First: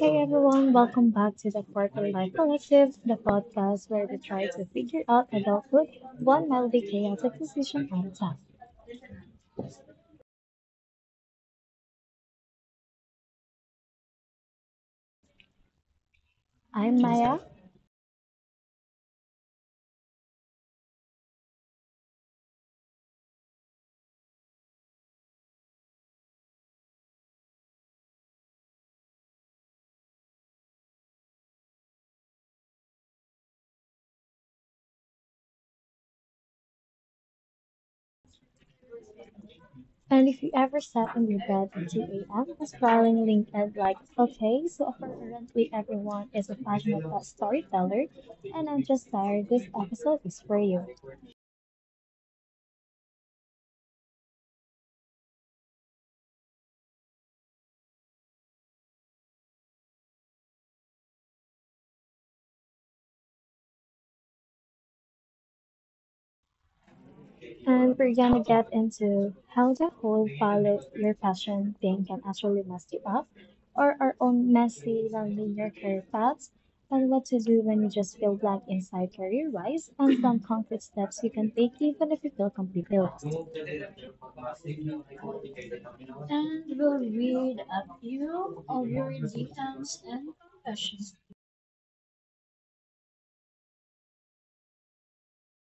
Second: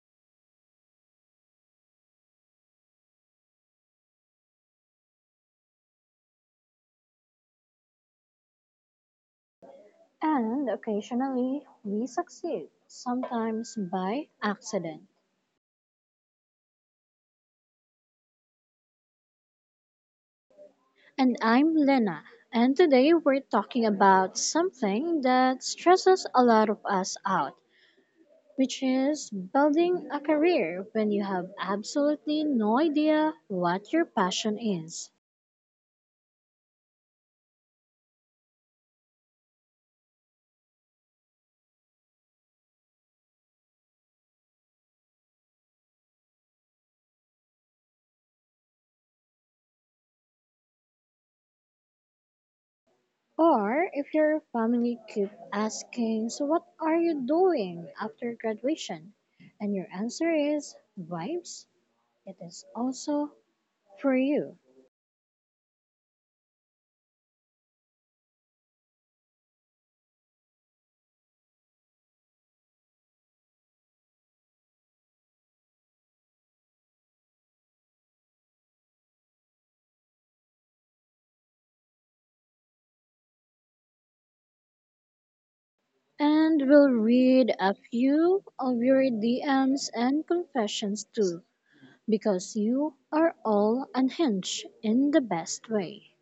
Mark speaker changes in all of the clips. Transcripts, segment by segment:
Speaker 1: Hey everyone, welcome back to the Quarter Life Collective, the podcast where we try to figure out adulthood one melody chaotic decision at a time.
Speaker 2: And occasionally we succeed, sometimes by accident.
Speaker 1: I'm Maya,
Speaker 2: And I'm Lena, and today we're talking about something that stresses a lot of us out, which is building a career when you have absolutely no idea what your passion is.
Speaker 1: and if you ever sat in your bed at 2 a.m. scrolling LinkedIn like, okay, so apparently everyone is a passionate storyteller, and I'm just tired, this episode is for you.
Speaker 2: Or if your family keep asking, so what are you doing after graduation? And your answer is vibes, it is also for you.
Speaker 1: And we're gonna get into how the whole follow your passion thing can actually mess you up, or our own messy, non-linear career paths, and what to do when you just feel blank inside career-wise, and some concrete steps you can take even if you feel completely lost.
Speaker 2: And we'll
Speaker 1: And we'll
Speaker 2: read a
Speaker 1: read
Speaker 2: few
Speaker 1: a
Speaker 2: of your
Speaker 1: few of your
Speaker 2: DMs and
Speaker 1: DMs and
Speaker 2: confessions too,
Speaker 1: confessions.
Speaker 2: because you are all unhinged in the best way.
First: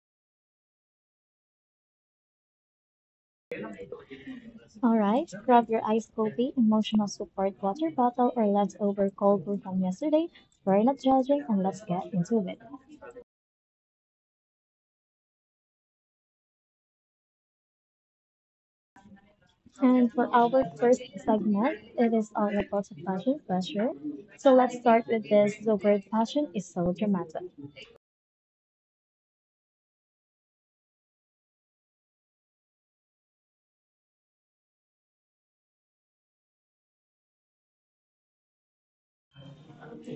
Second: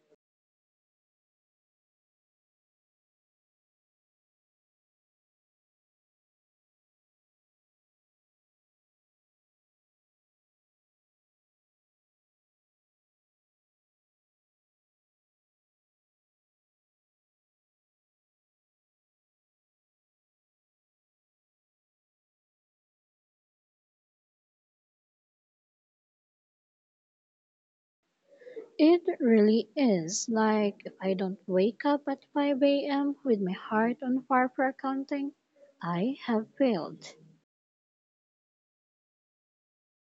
Speaker 1: All right, grab your iced coffee, emotional support water bottle, or leftover cold brew from yesterday. We're not judging, and let's get into it. And for our first segment, it is all about fashion pressure. So let's start with this. The word fashion is so dramatic.
Speaker 2: It really is. Like, if I don't wake up at 5 a.m. with my heart on fire for accounting, I have failed.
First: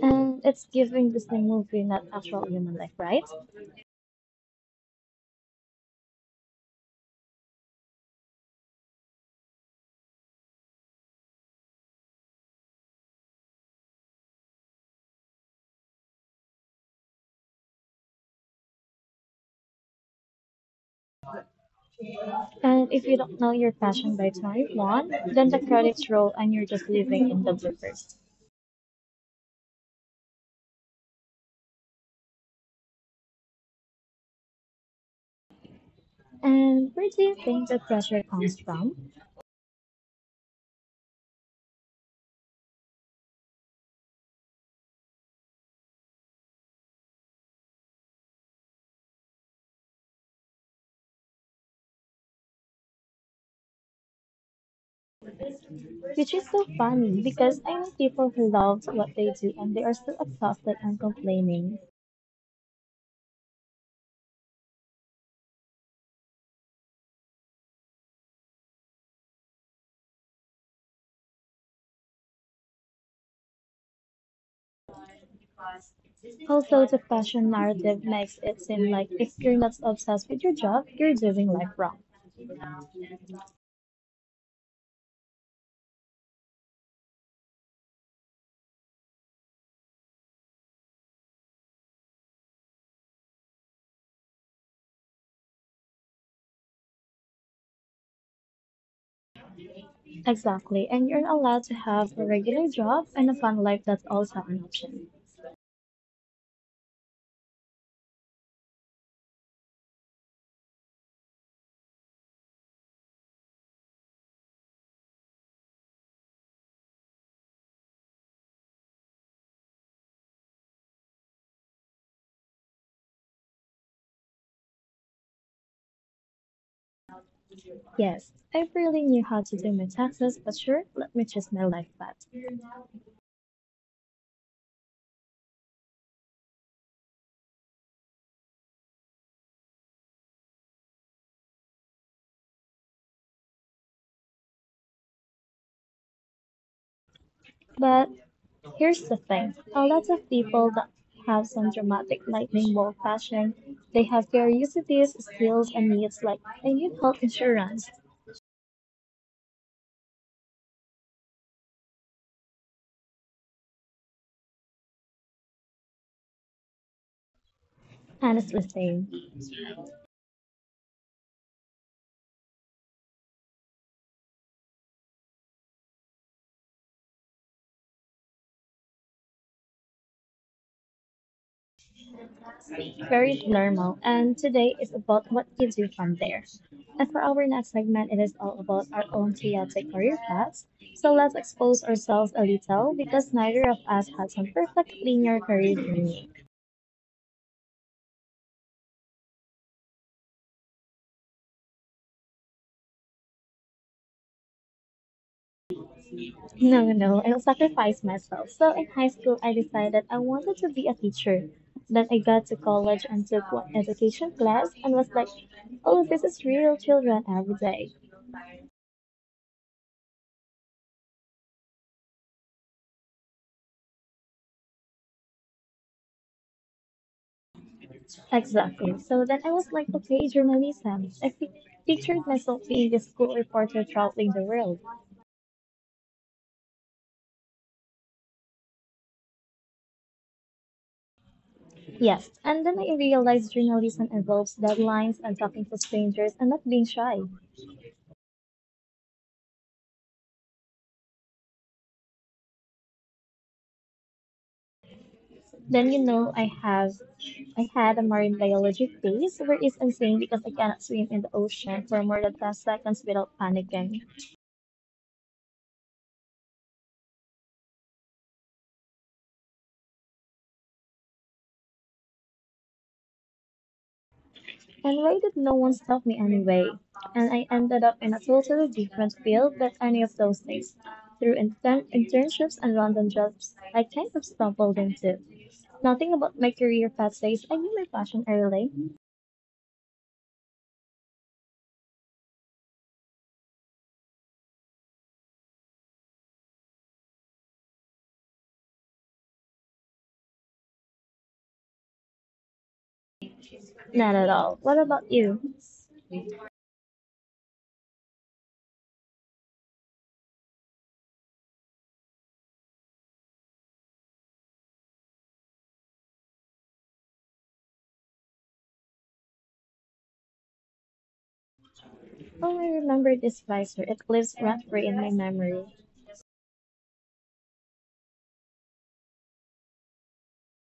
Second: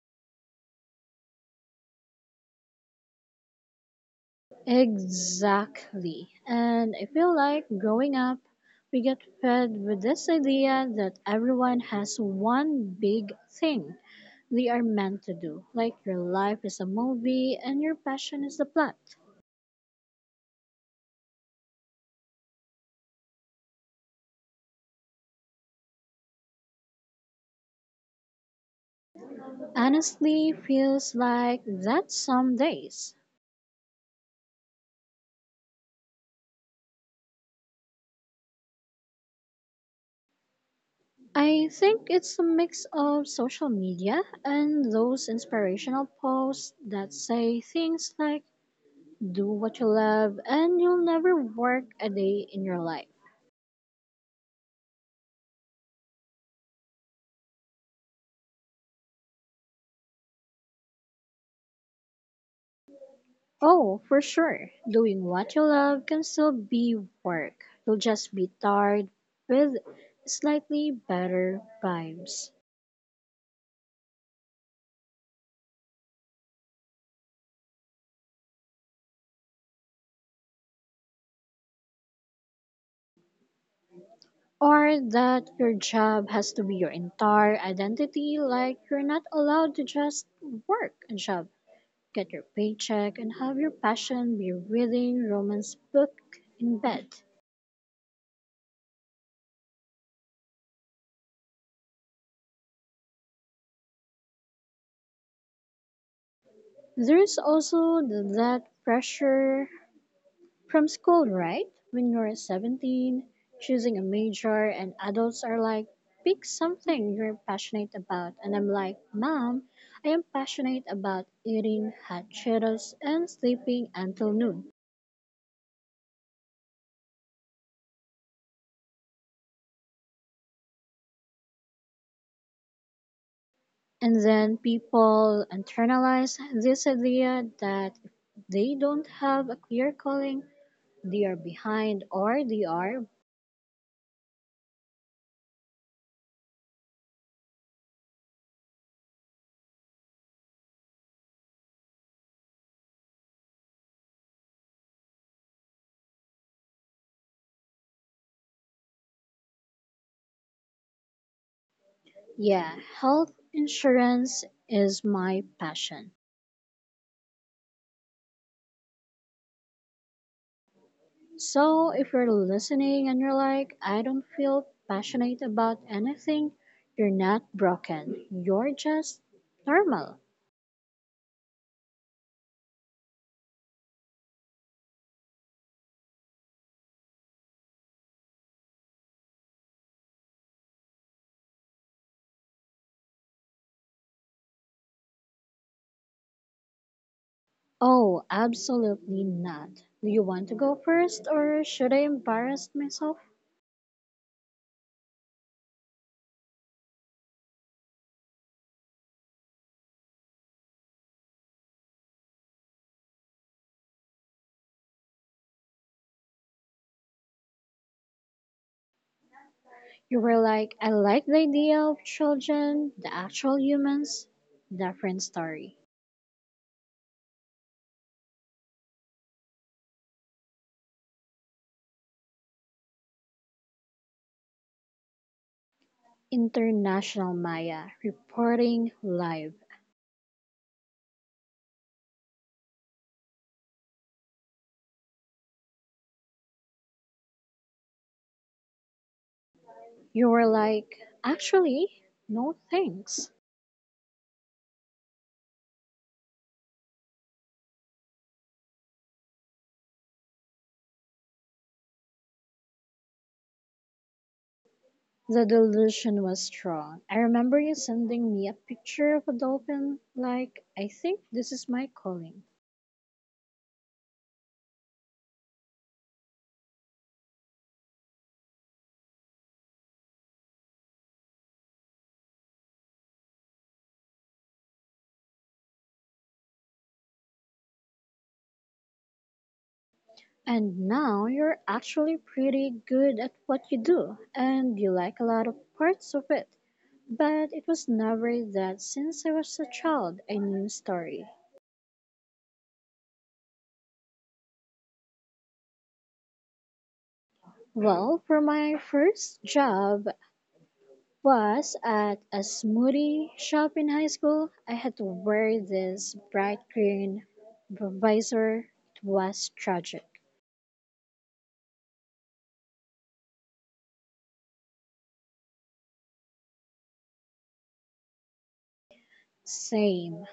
Speaker 1: And it's giving Disney movie, not actual human life, right?
Speaker 2: Exactly. And I feel like growing up, we get fed with this idea that everyone has one big thing we are meant to do, like your life is a movie and your passion is the plot.
Speaker 1: And if you don't know your fashion by 21, then the credits roll and you're just living in the bloopers.
Speaker 2: Honestly, feels like that some days.
Speaker 1: And where do you think the pressure comes from?
Speaker 2: I think it's a mix of social media and those inspirational posts that say things like, do what you love and you'll never work a day in your life.
Speaker 1: Which is so funny because I know people who love what they do and they are still exhausted and complaining.
Speaker 2: Oh, for sure, doing what you love can still be work. You'll just be tired with slightly better vibes.
Speaker 1: Also, the fashion narrative makes it seem like if you're not obsessed with your job, you're doing life wrong.
Speaker 2: Or that your job has to be your entire identity, like you're not allowed to just work a job, get your paycheck, and have your passion be reading romance book in bed.
Speaker 1: Exactly, and you're allowed to have a regular job and a fun life that's also an option.
Speaker 2: There's also that pressure from school, right? When you're 17, choosing a major, and adults are like, pick something you're passionate about. And I'm like, Mom, I am passionate about eating hot Cheetos and sleeping until noon.
Speaker 1: Yes, I really knew how to do my taxes, but sure, let me choose my life path.
Speaker 2: And then people internalize this idea that if they don't have a clear calling, they are behind or they are.
Speaker 1: But here's the thing a lot of people that have some dramatic lightning bolt fashion, they have curiosities, skills, and needs like I need health insurance.
Speaker 2: Yeah, health insurance is my passion.
Speaker 1: Honestly, same.
Speaker 2: So if you're listening and you're like, I don't feel passionate about anything, you're not broken. You're just normal.
Speaker 1: Very normal, and today is about what gets you from there. And for our next segment, it is all about our own chaotic career paths. So let's expose ourselves a little because neither of us has some perfect linear career journey.
Speaker 2: Oh, absolutely not. Do you want to go first or should I embarrass myself?
Speaker 1: No, no, I'll sacrifice myself. So in high school, I decided I wanted to be a teacher. Then I got to college and took 1 education class and was like, oh, this is real children every day.
Speaker 2: You were like, I like the idea of children, the actual humans, different story.
Speaker 1: Exactly. So then I was like, okay, journalism. Pictured myself being a school reporter traveling the world.
Speaker 2: International Maya reporting live.
Speaker 1: Yes. And then I realized journalism involves deadlines and talking to strangers and not being shy.
Speaker 2: You were like, actually, no thanks.
Speaker 1: Then, I had a marine biology phase where it's insane because I cannot swim in the ocean for more than 10 seconds without panicking.
Speaker 2: The delusion was strong. I remember you sending me a picture of a dolphin, like, I think this is my calling.
Speaker 1: And why did no one stop me anyway? And I ended up in a totally different field than any of those things. Through internships and random jobs, I kind of stumbled into. Nothing about my career path says I knew my passion early.
Speaker 2: And now you're actually pretty good at what you do, and you like a lot of parts of it. But it was never that since I was a child I knew story.
Speaker 1: Not at all. What about you?
Speaker 2: Well, for my first job was at a smoothie shop in high school. I had to wear this bright green visor. It was tragic.
Speaker 1: Oh, I remember this visor. It lives rent-free in my memory.
Speaker 2: Same.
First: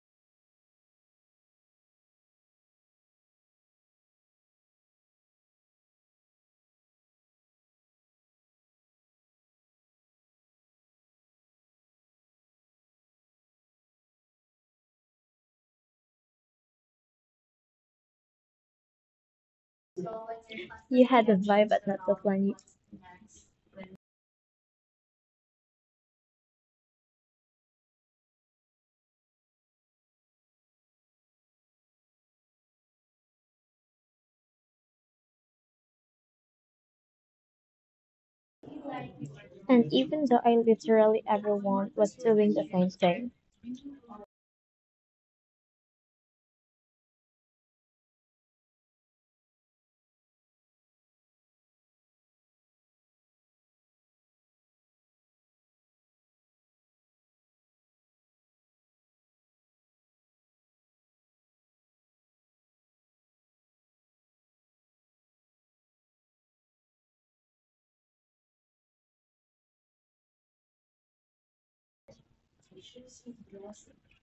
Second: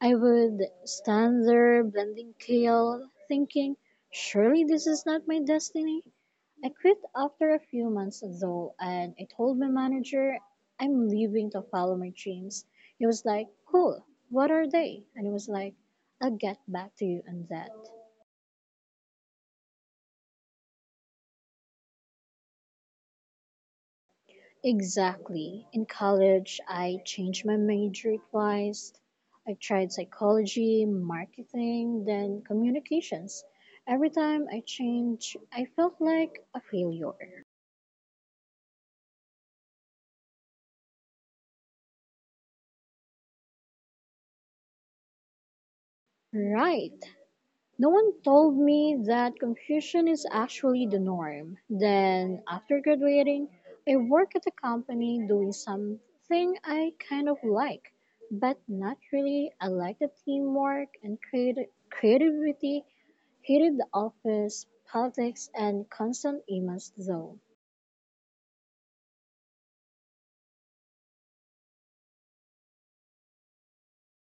Speaker 2: I would stand there blending kale, thinking, surely this is not my destiny. I quit after a few months though, and I told my manager I'm leaving to follow my dreams. He was like, cool, what are they? And he was like, I'll get back to you on that.
Speaker 1: You had the vibe, but not the plan.
Speaker 2: Exactly. In college, I changed my major twice. I tried psychology, marketing, then communications. Every time I changed, I felt like a failure.
Speaker 1: And even though I literally everyone was doing the same thing.
Speaker 2: Right. No one told me that confusion is actually the norm. Then, after graduating, I work at a company doing something I kind of like, but not really. I like the teamwork and creativity, hated the office, politics, and constant emails though.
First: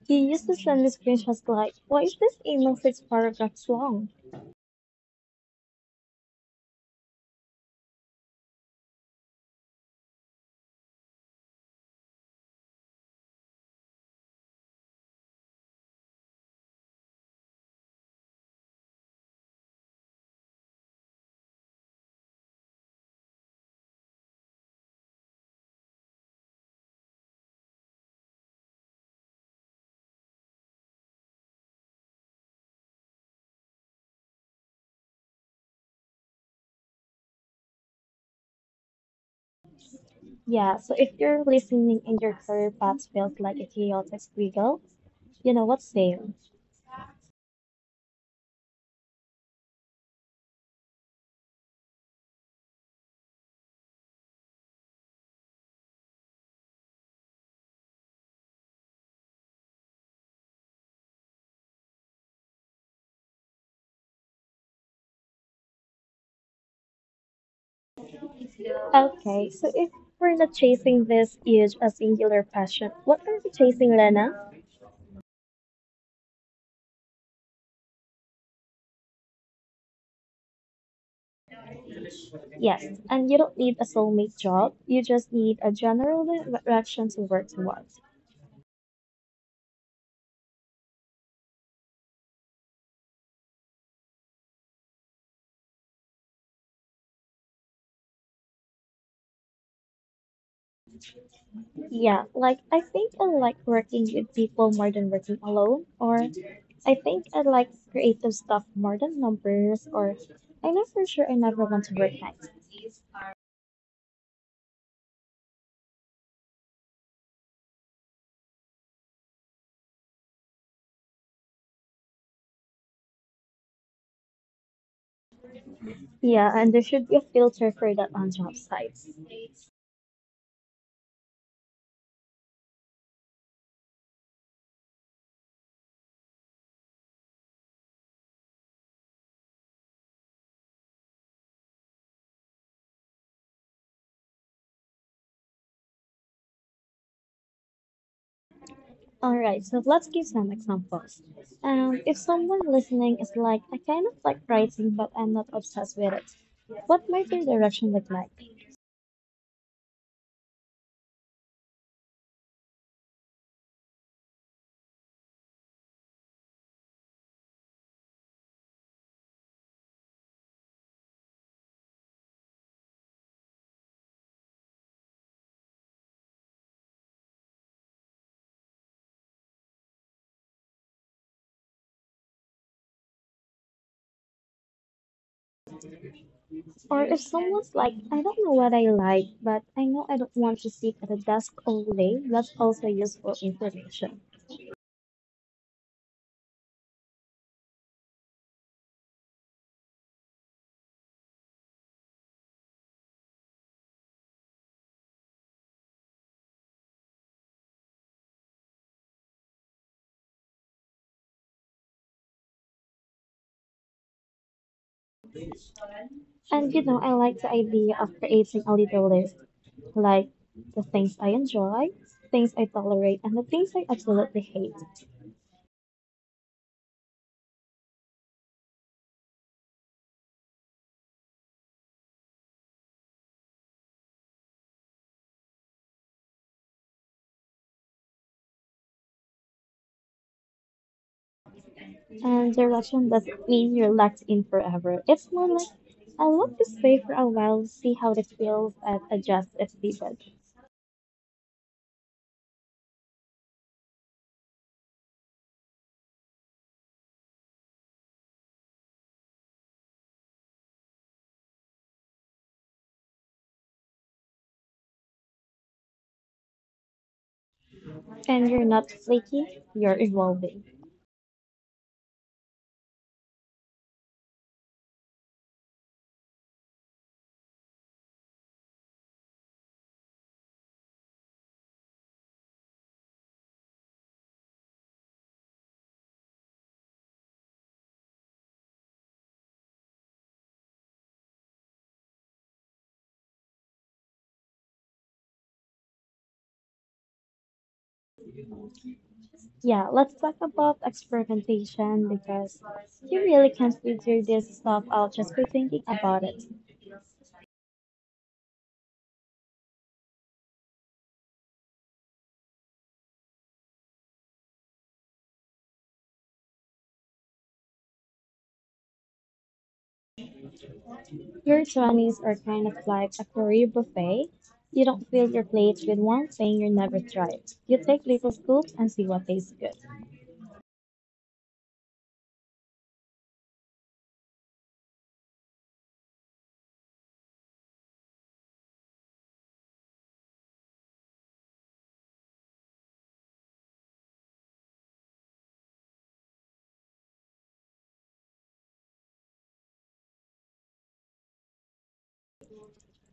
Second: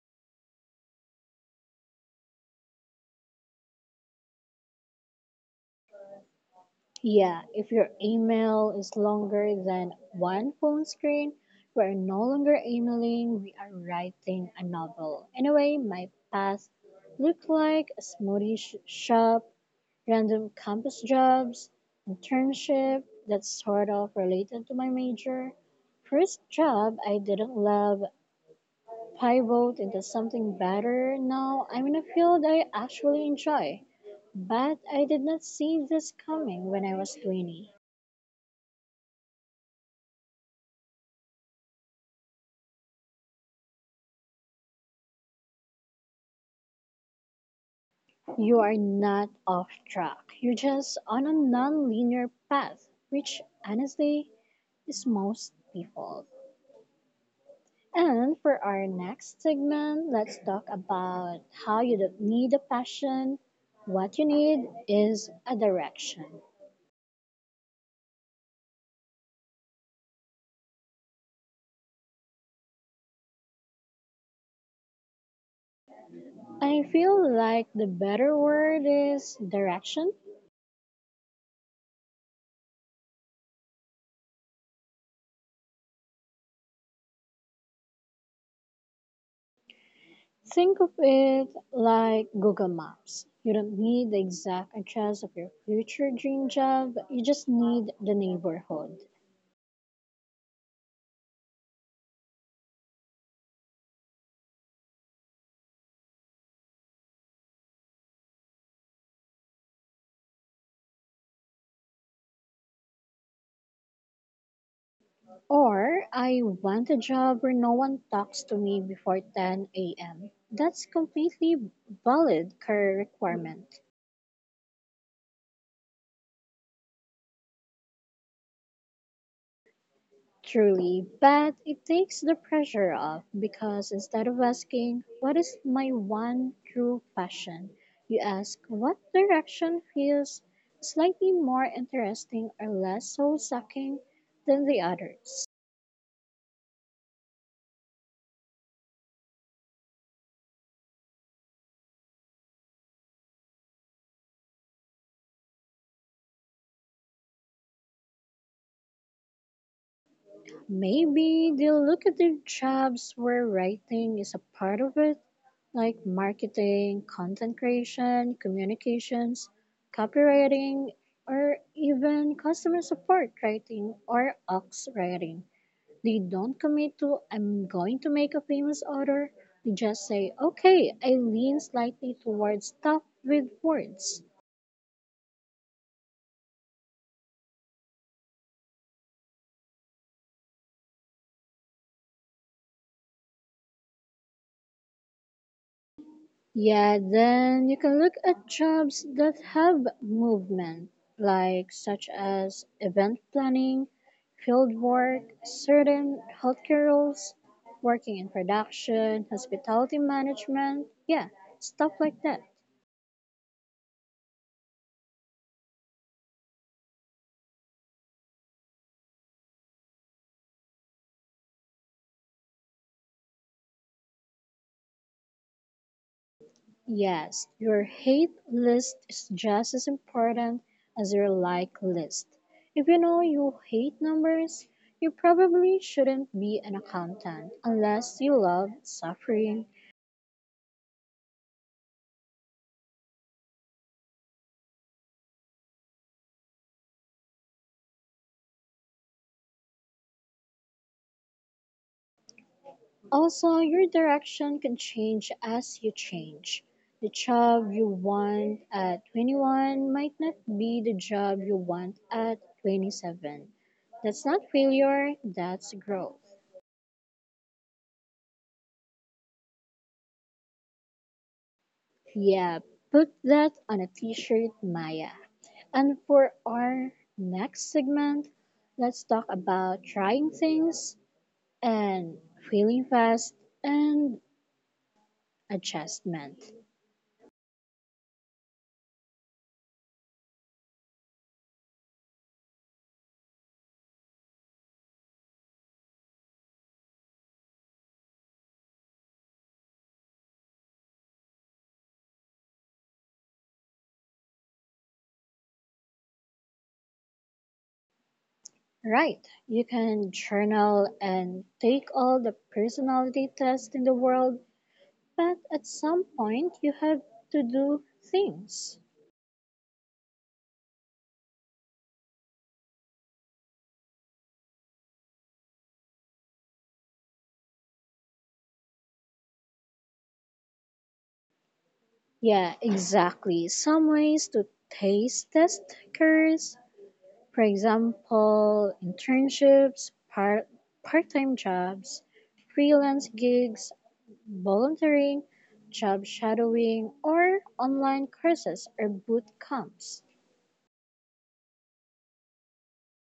Speaker 1: He used to send me screenshots like, why is this email 6 paragraphs long?
Speaker 2: Yeah, if your email is longer than one phone screen, we are no longer emailing, we are writing a novel. Anyway, my past looked like a smoothie shop, random campus jobs, internship that's sort of related to my major. First job I didn't love, pivot into something better. Now I'm in a field I actually enjoy. But I did not see this coming when I was 20.
Speaker 1: Yeah, so if you're listening and your career path feels like a chaotic squiggle, you know what's same.
Speaker 2: You are not off track. You're just on a non-linear path, which honestly is most people. And for our next segment, let's talk about how you don't need a passion. What you need is a direction.
Speaker 1: Okay, so if we're not chasing this huge a singular passion, what are we chasing, Lena?
Speaker 2: I feel like the better word is direction.
Speaker 1: Yes, and you don't need a soulmate job, you just need a general direction to work towards.
Speaker 2: Think of it like Google Maps. You don't need the exact address of your future dream job, you just need the neighborhood.
Speaker 1: Yeah, like I think I like working with people more than working alone, or I think I like creative stuff more than numbers, or I know for sure I never want to work nights.
Speaker 2: Or I want a job where no one talks to me before 10 a.m. That's completely valid career requirement,
Speaker 1: Yeah, and there should be a filter for that on job sites.
Speaker 2: truly, but it takes the pressure off because instead of asking, what is my one true passion, you ask, what direction feels slightly more interesting or less soul sucking than the others.
Speaker 1: All right, so let's give some examples. If someone listening is like, I kind of like writing, but I'm not obsessed with it, what might their direction look like?
Speaker 2: Maybe they'll look at their jobs where writing is a part of it like marketing, content creation, communications, copywriting, or even customer support writing or ox writing. They don't commit to, I'm going to make a famous order. They just say, okay, I lean slightly towards stuff with words.
Speaker 1: Or if someone's like, I don't know what I like, but I know I don't want to sit at a desk all day, that's also useful information.
Speaker 2: Yeah, then you can look at jobs that have movement, like such as event planning, field work, certain healthcare roles, working in production, hospitality management, yeah, stuff like that.
Speaker 1: And you know, I like the idea of creating a little list, like the things I enjoy, things I tolerate, and the things I absolutely hate.
Speaker 2: Yes, your hate list is just as important as your like list. If you know you hate numbers, you probably shouldn't be an accountant unless you love suffering.
Speaker 1: And direction doesn't mean you're locked in forever. It's more like, I'll walk this way for a while, see how it feels, and adjust if needed.
Speaker 2: Also, your direction can change as you change. The job you want at 21 might not be the job you want at 27. That's not failure, that's growth.
Speaker 1: And you're not flaky, you're evolving.
Speaker 2: Yeah, put that on a t shirt, Maya. And for our next segment, let's talk about trying things and feeling fast and adjustment.
Speaker 1: Yeah, let's talk about experimentation because you really can't figure this stuff out just by thinking about it.
Speaker 2: Right. You can journal and take all the personality tests in the world, but at some point you have to do things.
Speaker 1: Your 20s are kind of like a career buffet. You don't fill your plates with one thing you never tried. You take little scoops and see what tastes good.
Speaker 2: Yeah, exactly. Some ways to taste test careers, for example, internships, part time jobs, freelance gigs, volunteering, job shadowing, or online courses or boot camps.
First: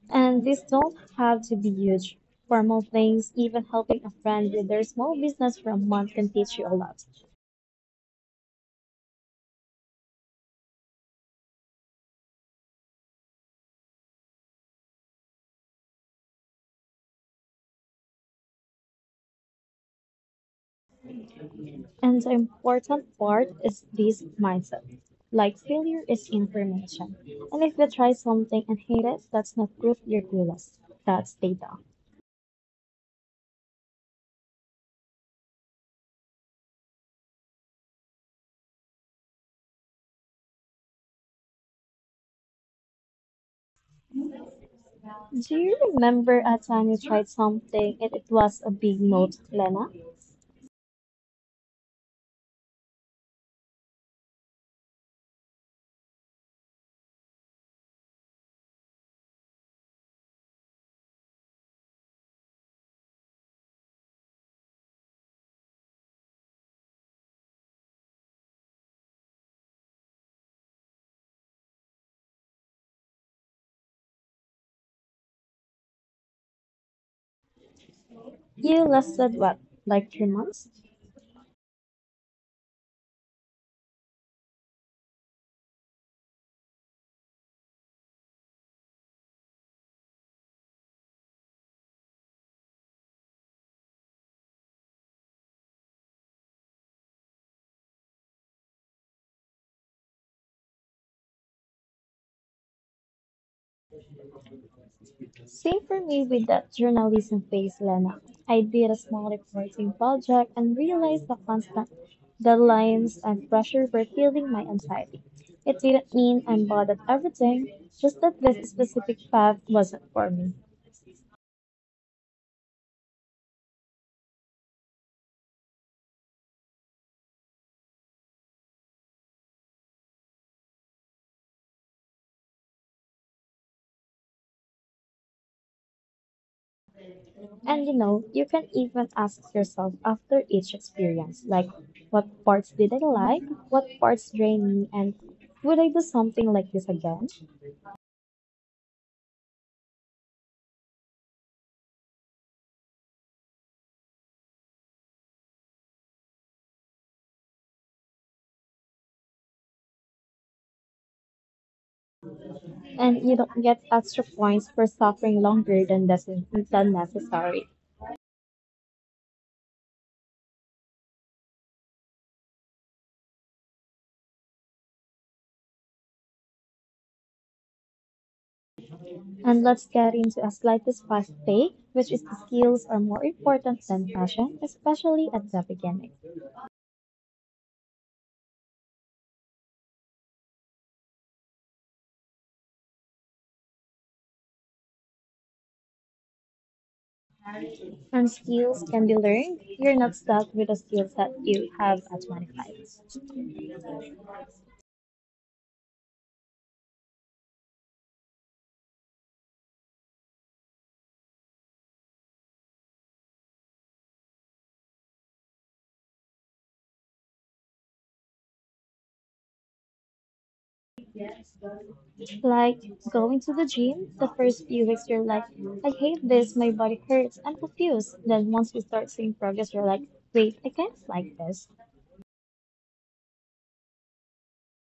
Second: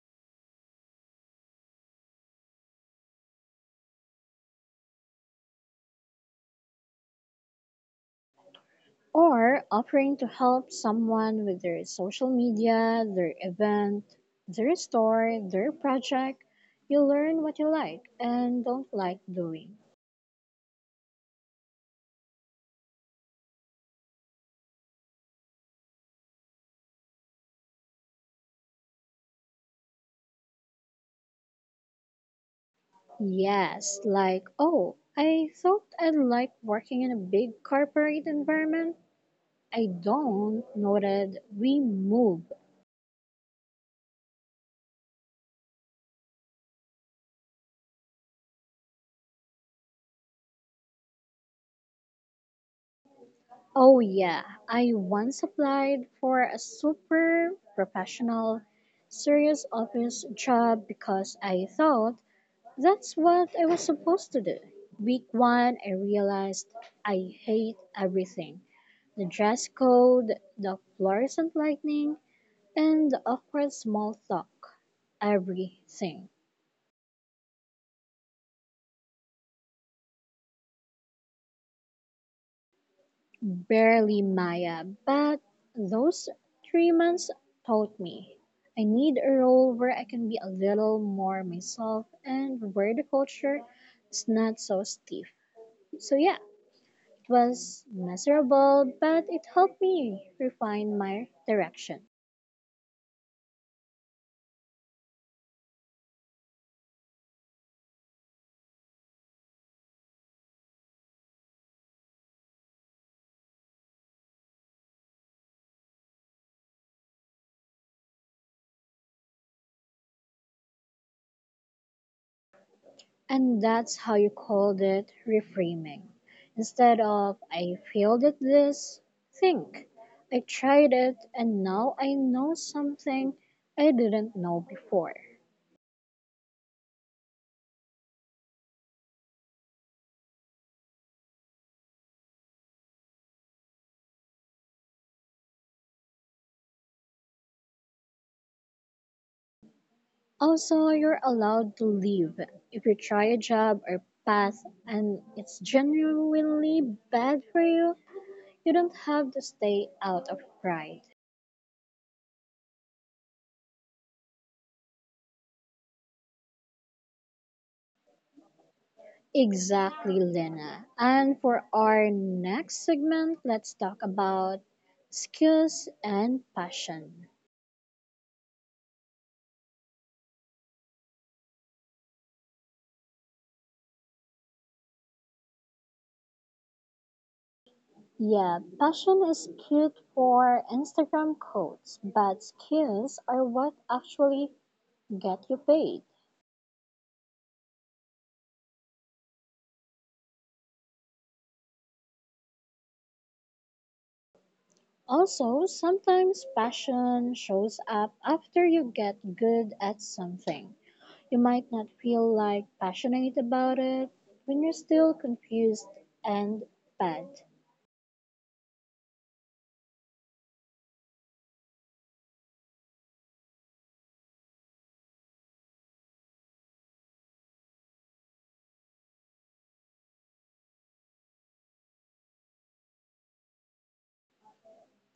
Speaker 1: And these don't have to be huge. Formal things, even helping a friend with their small business for a month can teach you a lot.
Speaker 2: Or offering to help someone with their social media, their event, their store, their project. You learn what you like and don't like doing.
Speaker 1: And the important part is this mindset. Like failure is information. And if you try something and hate it, that's not proof you're clueless. That's data.
Speaker 2: Yes, like, oh, I thought I'd like working in a big corporate environment. I don't. Noted, we move.
Speaker 1: Do you remember a time you tried something and it was a big no, Lena?
Speaker 2: Oh, yeah, I once applied for a super professional serious office job because I thought that's what I was supposed to do. Week one, I realized I hate everything, the dress code, the fluorescent lightning, and the awkward small talk. Everything.
Speaker 1: You lasted what, like 3 months?
Speaker 2: Barely, Maya, but those 3 months taught me. I need a role where I can be a little more myself and where the culture is not so stiff. So, yeah, it was miserable, but it helped me refine my direction.
Speaker 1: Same for me with that journalism phase, Lena. I did a small reporting project and realized the constant deadlines and pressure were killing my anxiety. It didn't mean I'm bad at everything, just that this specific path wasn't for me.
Speaker 2: And that's how you called it reframing. Instead of I failed at this, think I tried it and now I know something I didn't know before.
Speaker 1: And you know, you can even ask yourself after each experience, like, what parts did I like? What parts drained me? And would I do something like this again?
Speaker 2: Also, you're allowed to leave if you try a job or path and it's genuinely bad for you. You don't have to stay out of pride.
Speaker 1: And you don't get extra points for suffering longer than doesn't than necessary.
Speaker 2: Exactly, Lena. And for our next segment, let's talk about skills and passion.
Speaker 1: And let's get into a slightly fast take, which is the skills are more important than passion, especially at the beginning.
Speaker 2: Yeah, passion is cute for Instagram quotes, but skills are what actually get you paid.
Speaker 1: And skills can be learned. You're not stuck with the skills that you have at 25.
Speaker 2: Also, sometimes passion shows up after you get good at something. You might not feel like passionate about it when you're still confused and bad.
Speaker 1: Like going to the gym, the first few weeks you're like, I hate this, my body hurts, I'm confused. Then once you start seeing progress, you're like, wait, I can't like this.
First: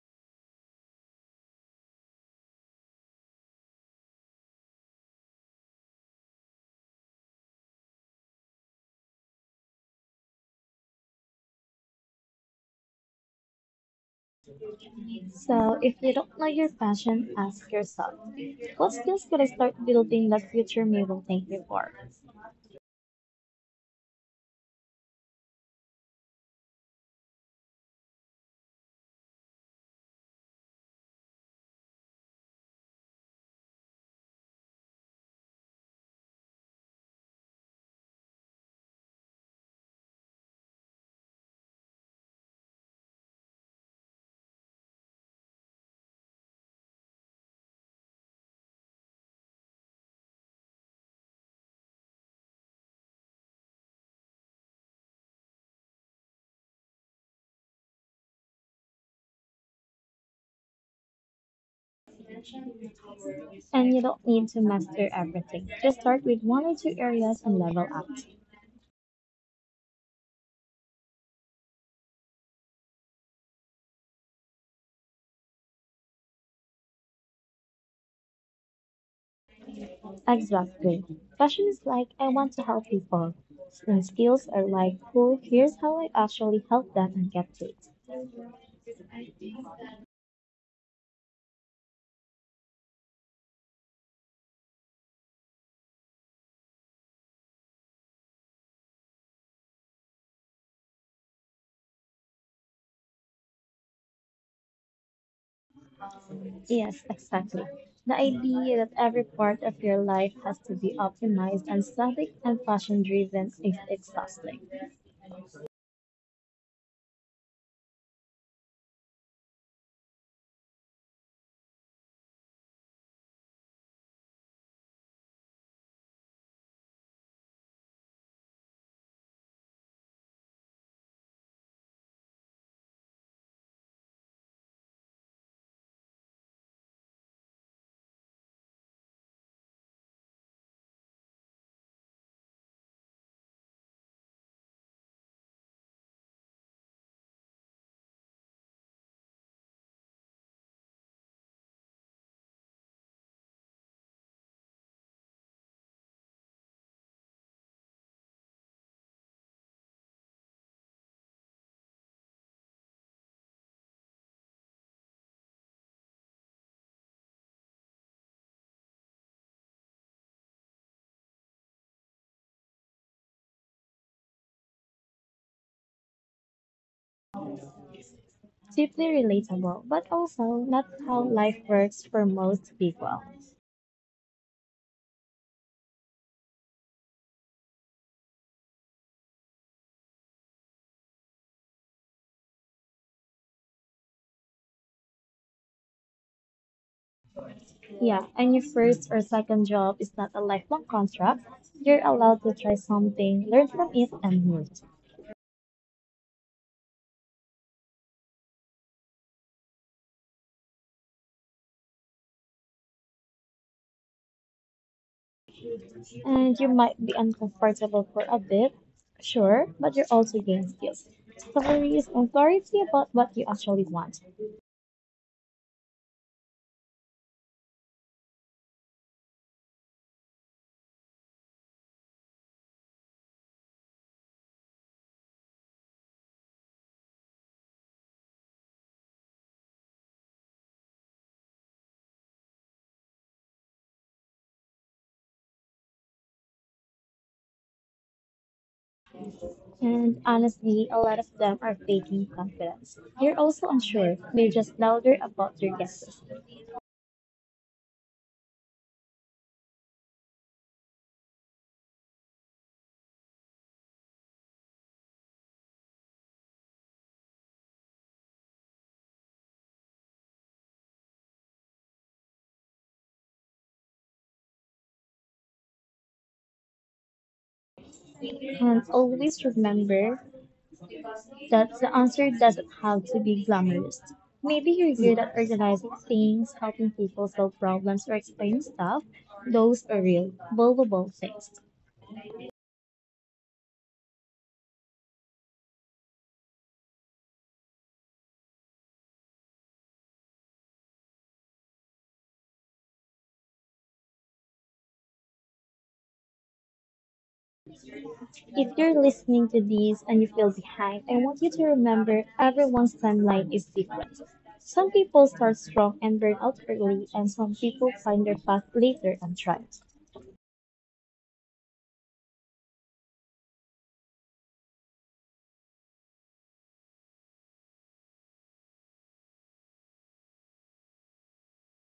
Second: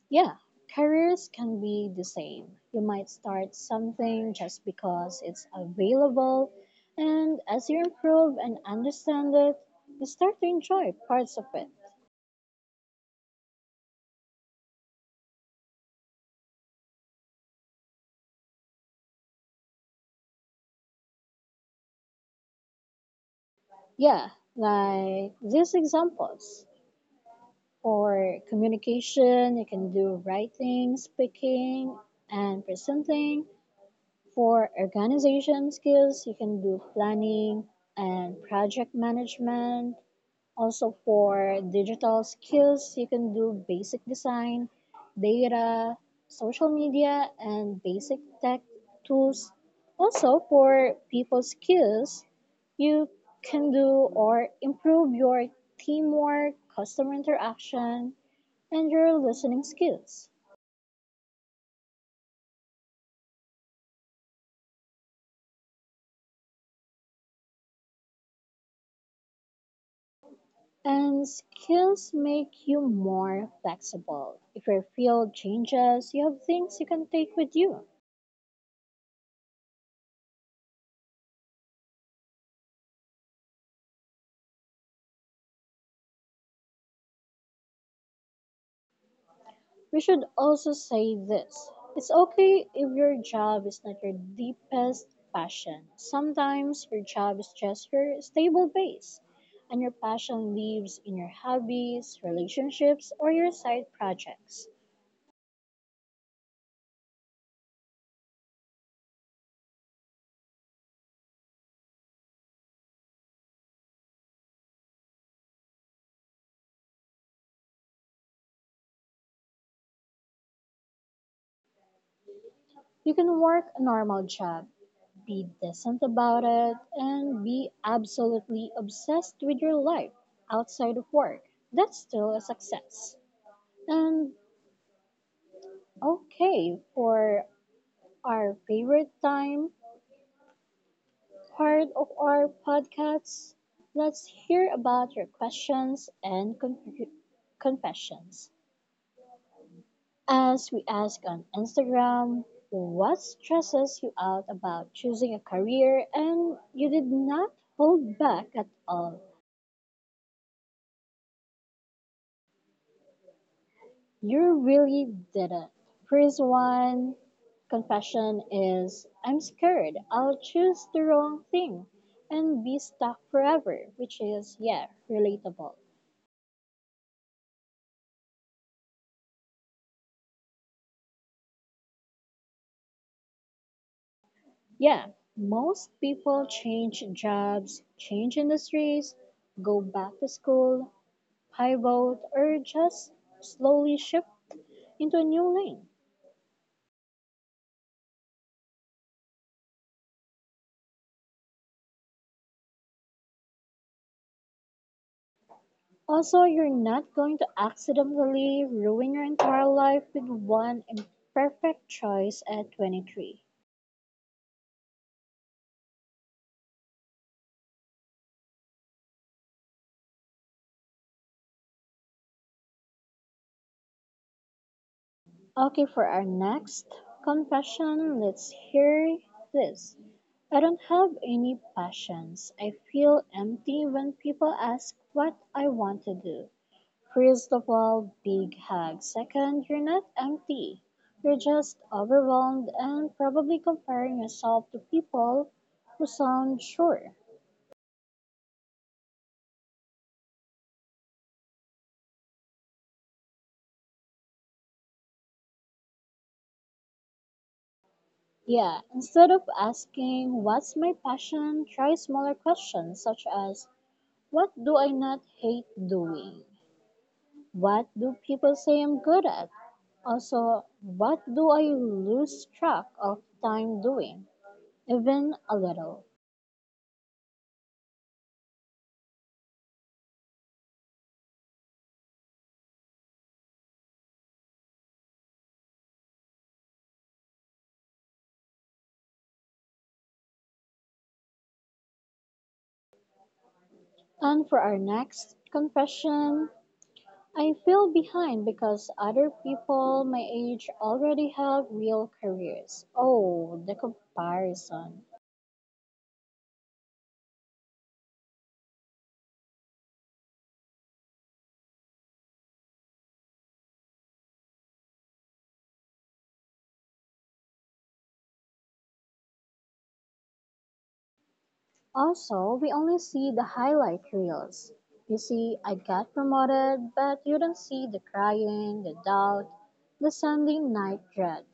Speaker 2: Yeah, careers can be the same. You might start something just because it's available, and as you improve and understand it, you start to enjoy parts of it.
Speaker 1: So, if you don't know your passion, ask yourself, what skills could I start building that future me will thank me for?
Speaker 2: Yeah, like these examples. For communication, you can do writing, speaking, and presenting. For organization skills, you can do planning and project management. Also for digital skills, you can do basic design, data, social media, and basic tech tools. Also for people skills, you can do or improve your teamwork, customer interaction, and your listening skills.
Speaker 1: And you don't need to master everything. Just start with one or two areas and level up.
Speaker 2: And skills make you more flexible. If your field changes, you have things you can take with you.
Speaker 1: Exactly. Passion is like, I want to help people. And skills are like, cool, here's how I actually help them and get paid.
Speaker 2: We should also say this, it's okay if your job is not your deepest passion. Sometimes your job is just your stable base, and your passion lives in your hobbies, relationships, or your side projects.
Speaker 1: Yes, exactly. The idea that every part of your life has to be optimized and static and passion driven is exhausting.
Speaker 2: You can work a normal job, be decent about it, and be absolutely obsessed with your life outside of work. That's still a success. And okay, for our favorite time, part of our podcast. Let's hear about your questions and confessions. As we ask on Instagram, what stresses you out about choosing a career and you did not hold back at all? You really did it. First one confession is I'm scared I'll choose the wrong thing and be stuck forever, which is, yeah, relatable.
Speaker 1: Deeply relatable, but also not how life works for most people.
Speaker 2: Yeah, most people change jobs, change industries, go back to school, pivot, or just slowly shift into a new lane.
Speaker 1: Yeah, and your first or second job is not a lifelong contract. You're allowed to try something, learn from it, and move.
Speaker 2: Also, you're not going to accidentally ruin your entire life with one imperfect choice at 23.
Speaker 1: And you might be uncomfortable for a bit, sure, but you're also gaining skills, stories, and clarity about what you actually want.
Speaker 2: Okay, for our next confession, let's hear this. I don't have any passions. I feel empty when people ask what I want to do. First of all, big hug. Second, you're not empty. You're just overwhelmed and probably comparing yourself to people who sound sure.
Speaker 1: And honestly, a lot of them are faking confidence. You're also unsure, they're just louder about your guesses.
Speaker 2: Yeah, instead of asking, what's my passion, try smaller questions such as, what do I not hate doing? What do people say I'm good at? Also, what do I lose track of time doing? Even a little.
Speaker 1: And always remember that the answer doesn't have to be glamorous. Maybe you're good at organizing things, helping people solve problems, or explaining stuff. Those are real, valuable things.
Speaker 2: And for our next confession, I feel behind because other people my age already have real careers. Oh, the comparison.
Speaker 1: If you're listening to this and you feel behind, I want you to remember everyone's timeline is different. Some people start strong and burn out early, and some people find their path later and thrive.
Speaker 2: Also, we only see the highlight reels. You see, I got promoted, but you don't see the crying, the doubt, the Sunday night dread.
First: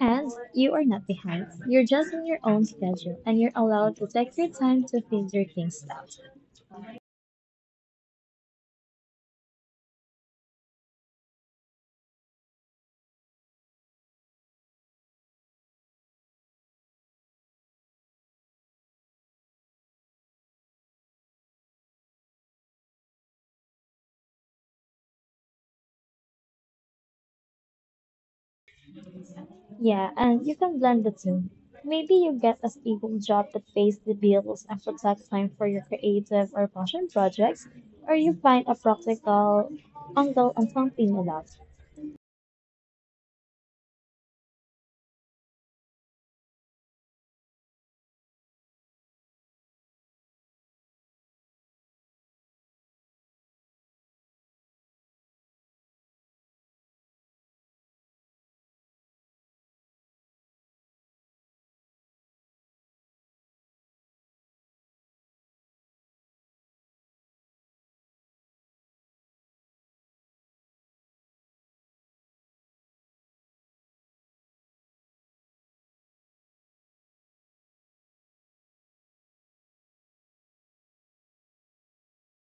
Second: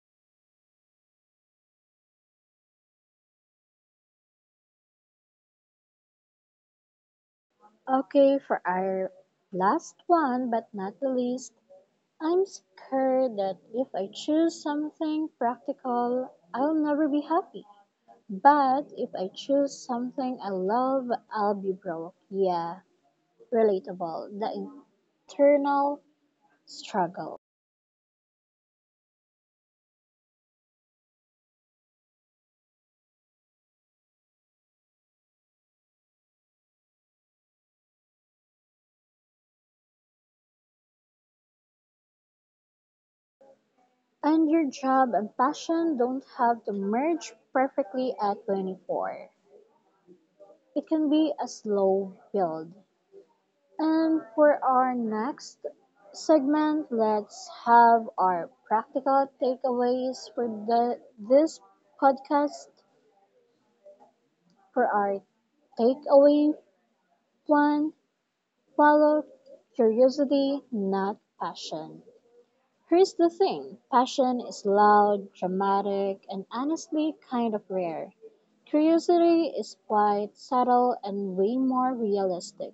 Speaker 1: And you are not behind. You're just on your own schedule, and you're allowed to take your time to figure things out.
Speaker 2: Okay, for our last one, but not the least, I'm scared that if I choose something practical, I'll never be happy. But if I choose something I love, I'll be broke. Yeah, relatable. The internal struggle.
Speaker 1: Yeah, and you can blend the two. Maybe you get a stable job that pays the bills and protects time for your creative or passion projects, or you find a practical angle on something you love.
Speaker 2: And your job and passion don't have to merge perfectly at 24. It can be a slow build. And for our next segment, let's have our practical takeaways for this podcast for our takeaway one. Follow curiosity, not passion. Here's the thing, passion is loud, dramatic, and honestly kind of rare. Curiosity is quiet, subtle, and way more realistic.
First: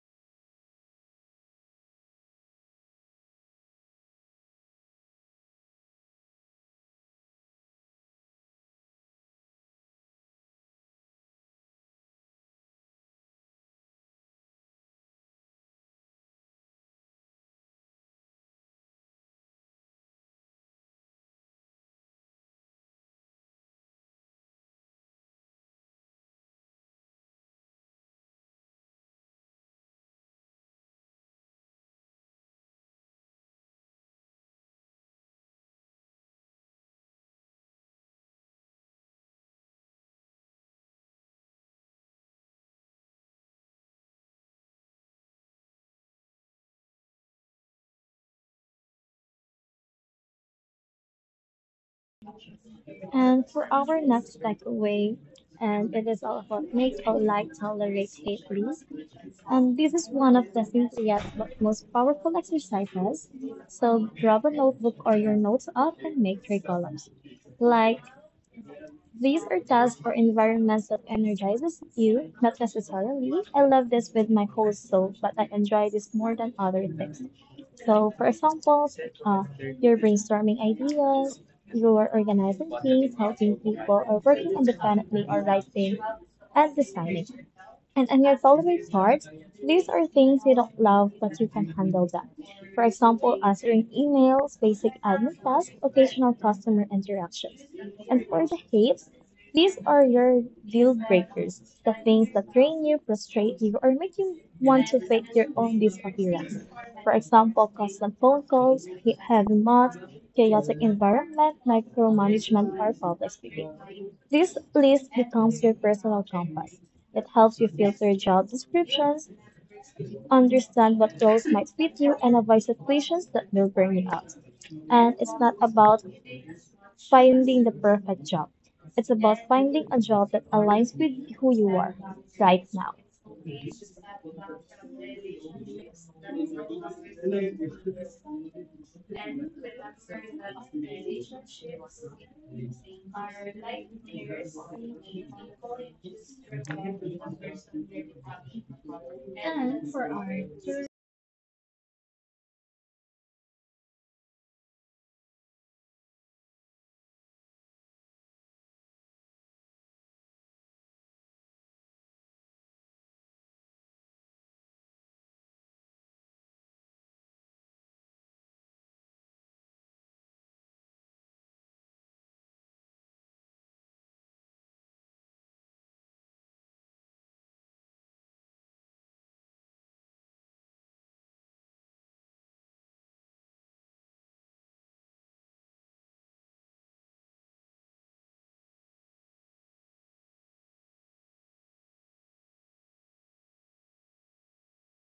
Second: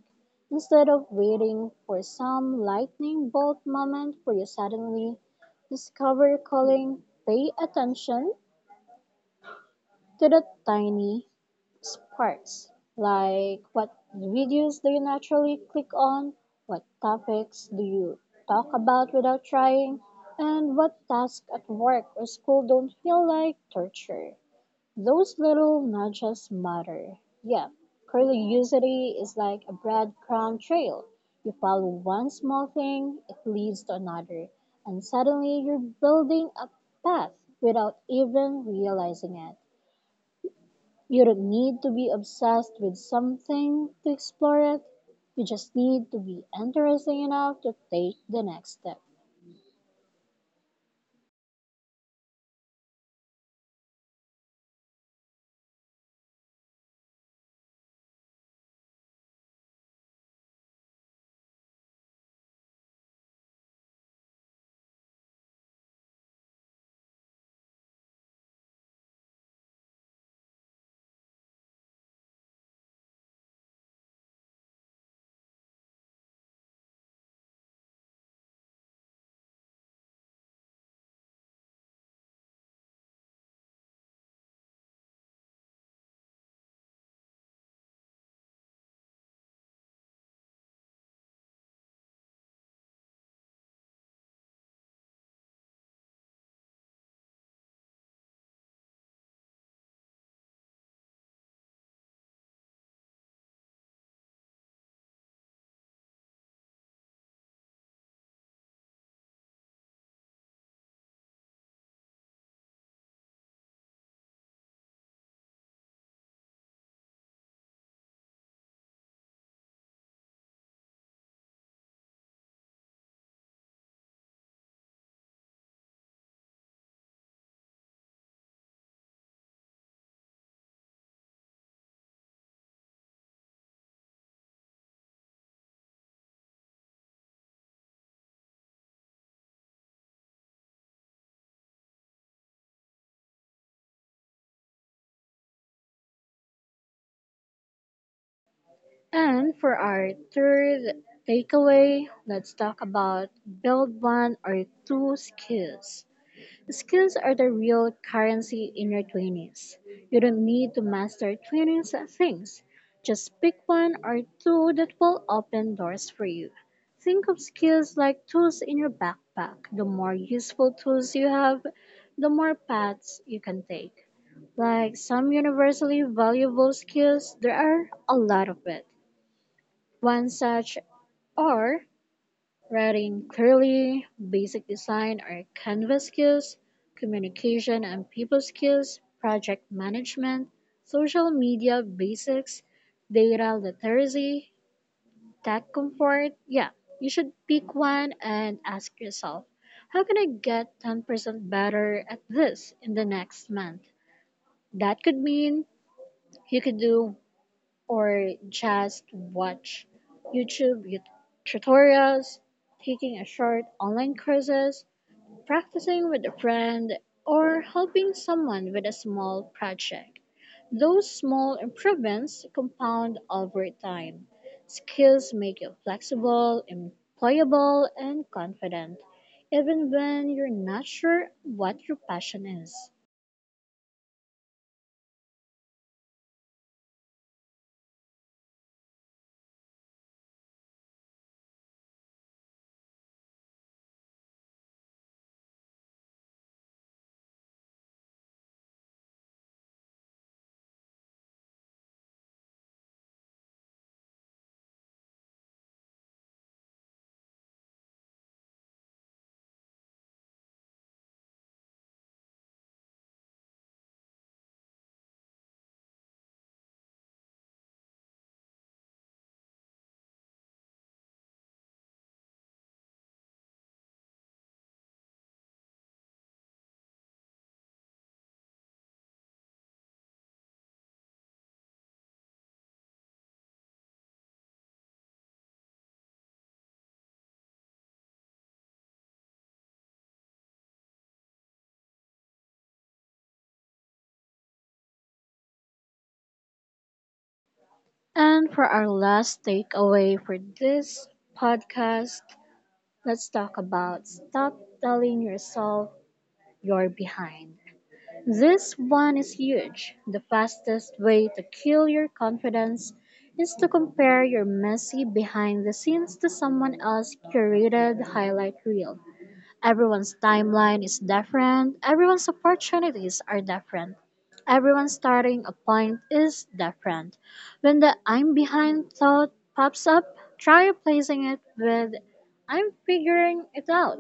Speaker 2: Instead of waiting for some lightning bolt moment where you suddenly discover your calling, pay attention to the tiny sparks. Like, what videos do you naturally click on? What topics do you talk about without trying? And what tasks at work or school don't feel like torture? Those little nudges matter. Yeah, curiosity is like a breadcrumb trail. You follow one small thing, it leads to another, and suddenly you're building a path without even realizing it. You don't need to be obsessed with something to explore it. You just need to be interesting enough to take the next step.
Speaker 1: And for our next takeaway, and it is all about make or like, tolerate, hate, please. And this is one of the simplest but most powerful exercises. So grab a notebook or your notes app and make three columns. Like, these are tasks or environments that energizes you, not necessarily. I love this with my whole soul, but I enjoy this more than other things. So, for example, uh, you're brainstorming ideas, you are organizing things, helping people, or working independently, or writing and designing. And it's always hard. These are things you don't love, but you can handle them. For example, answering emails, basic admin tasks, occasional customer interactions. And for the hates, these are your deal breakers, the things that drain you, frustrate you, or make you want to fake your own disappearance. For example, constant phone calls, heavy mods, chaotic environment, micromanagement, or public speaking. This list becomes your personal compass. It helps you filter job descriptions, understand what roles might fit you, and avoid situations that will burn you out. And it's not about finding the perfect job. It's about finding a job that aligns with who you are right now.
Speaker 2: And for our third takeaway, let's talk about build one or two skills. Skills are the real currency in your 20s. You don't need to master 20 things. Just pick one or two that will open doors for you. Think of skills like tools in your backpack. The more useful tools you have, the more paths you can take. Like, some universally valuable skills, there are a lot of it. One such are writing clearly, basic design or canvas skills, communication and people skills, project management, social media basics, data literacy, tech comfort. Yeah, you should pick one and ask yourself, how can I get 10% better at this in the next month? That could mean you could do or just watch YouTube tutorials, taking a short online courses, practicing with a friend, or helping someone with a small project. Those small improvements compound over time. Skills make you flexible, employable, and confident, even when you're not sure what your passion is. And for our last takeaway for this podcast, let's talk about stop telling yourself you're behind. This one is huge. The fastest way to kill your confidence is to compare your messy behind the scenes to someone else's curated highlight reel. Everyone's timeline is different, everyone's opportunities are different, everyone's starting a point is different. When the "I'm behind" thought pops up, try replacing it with "I'm figuring it out.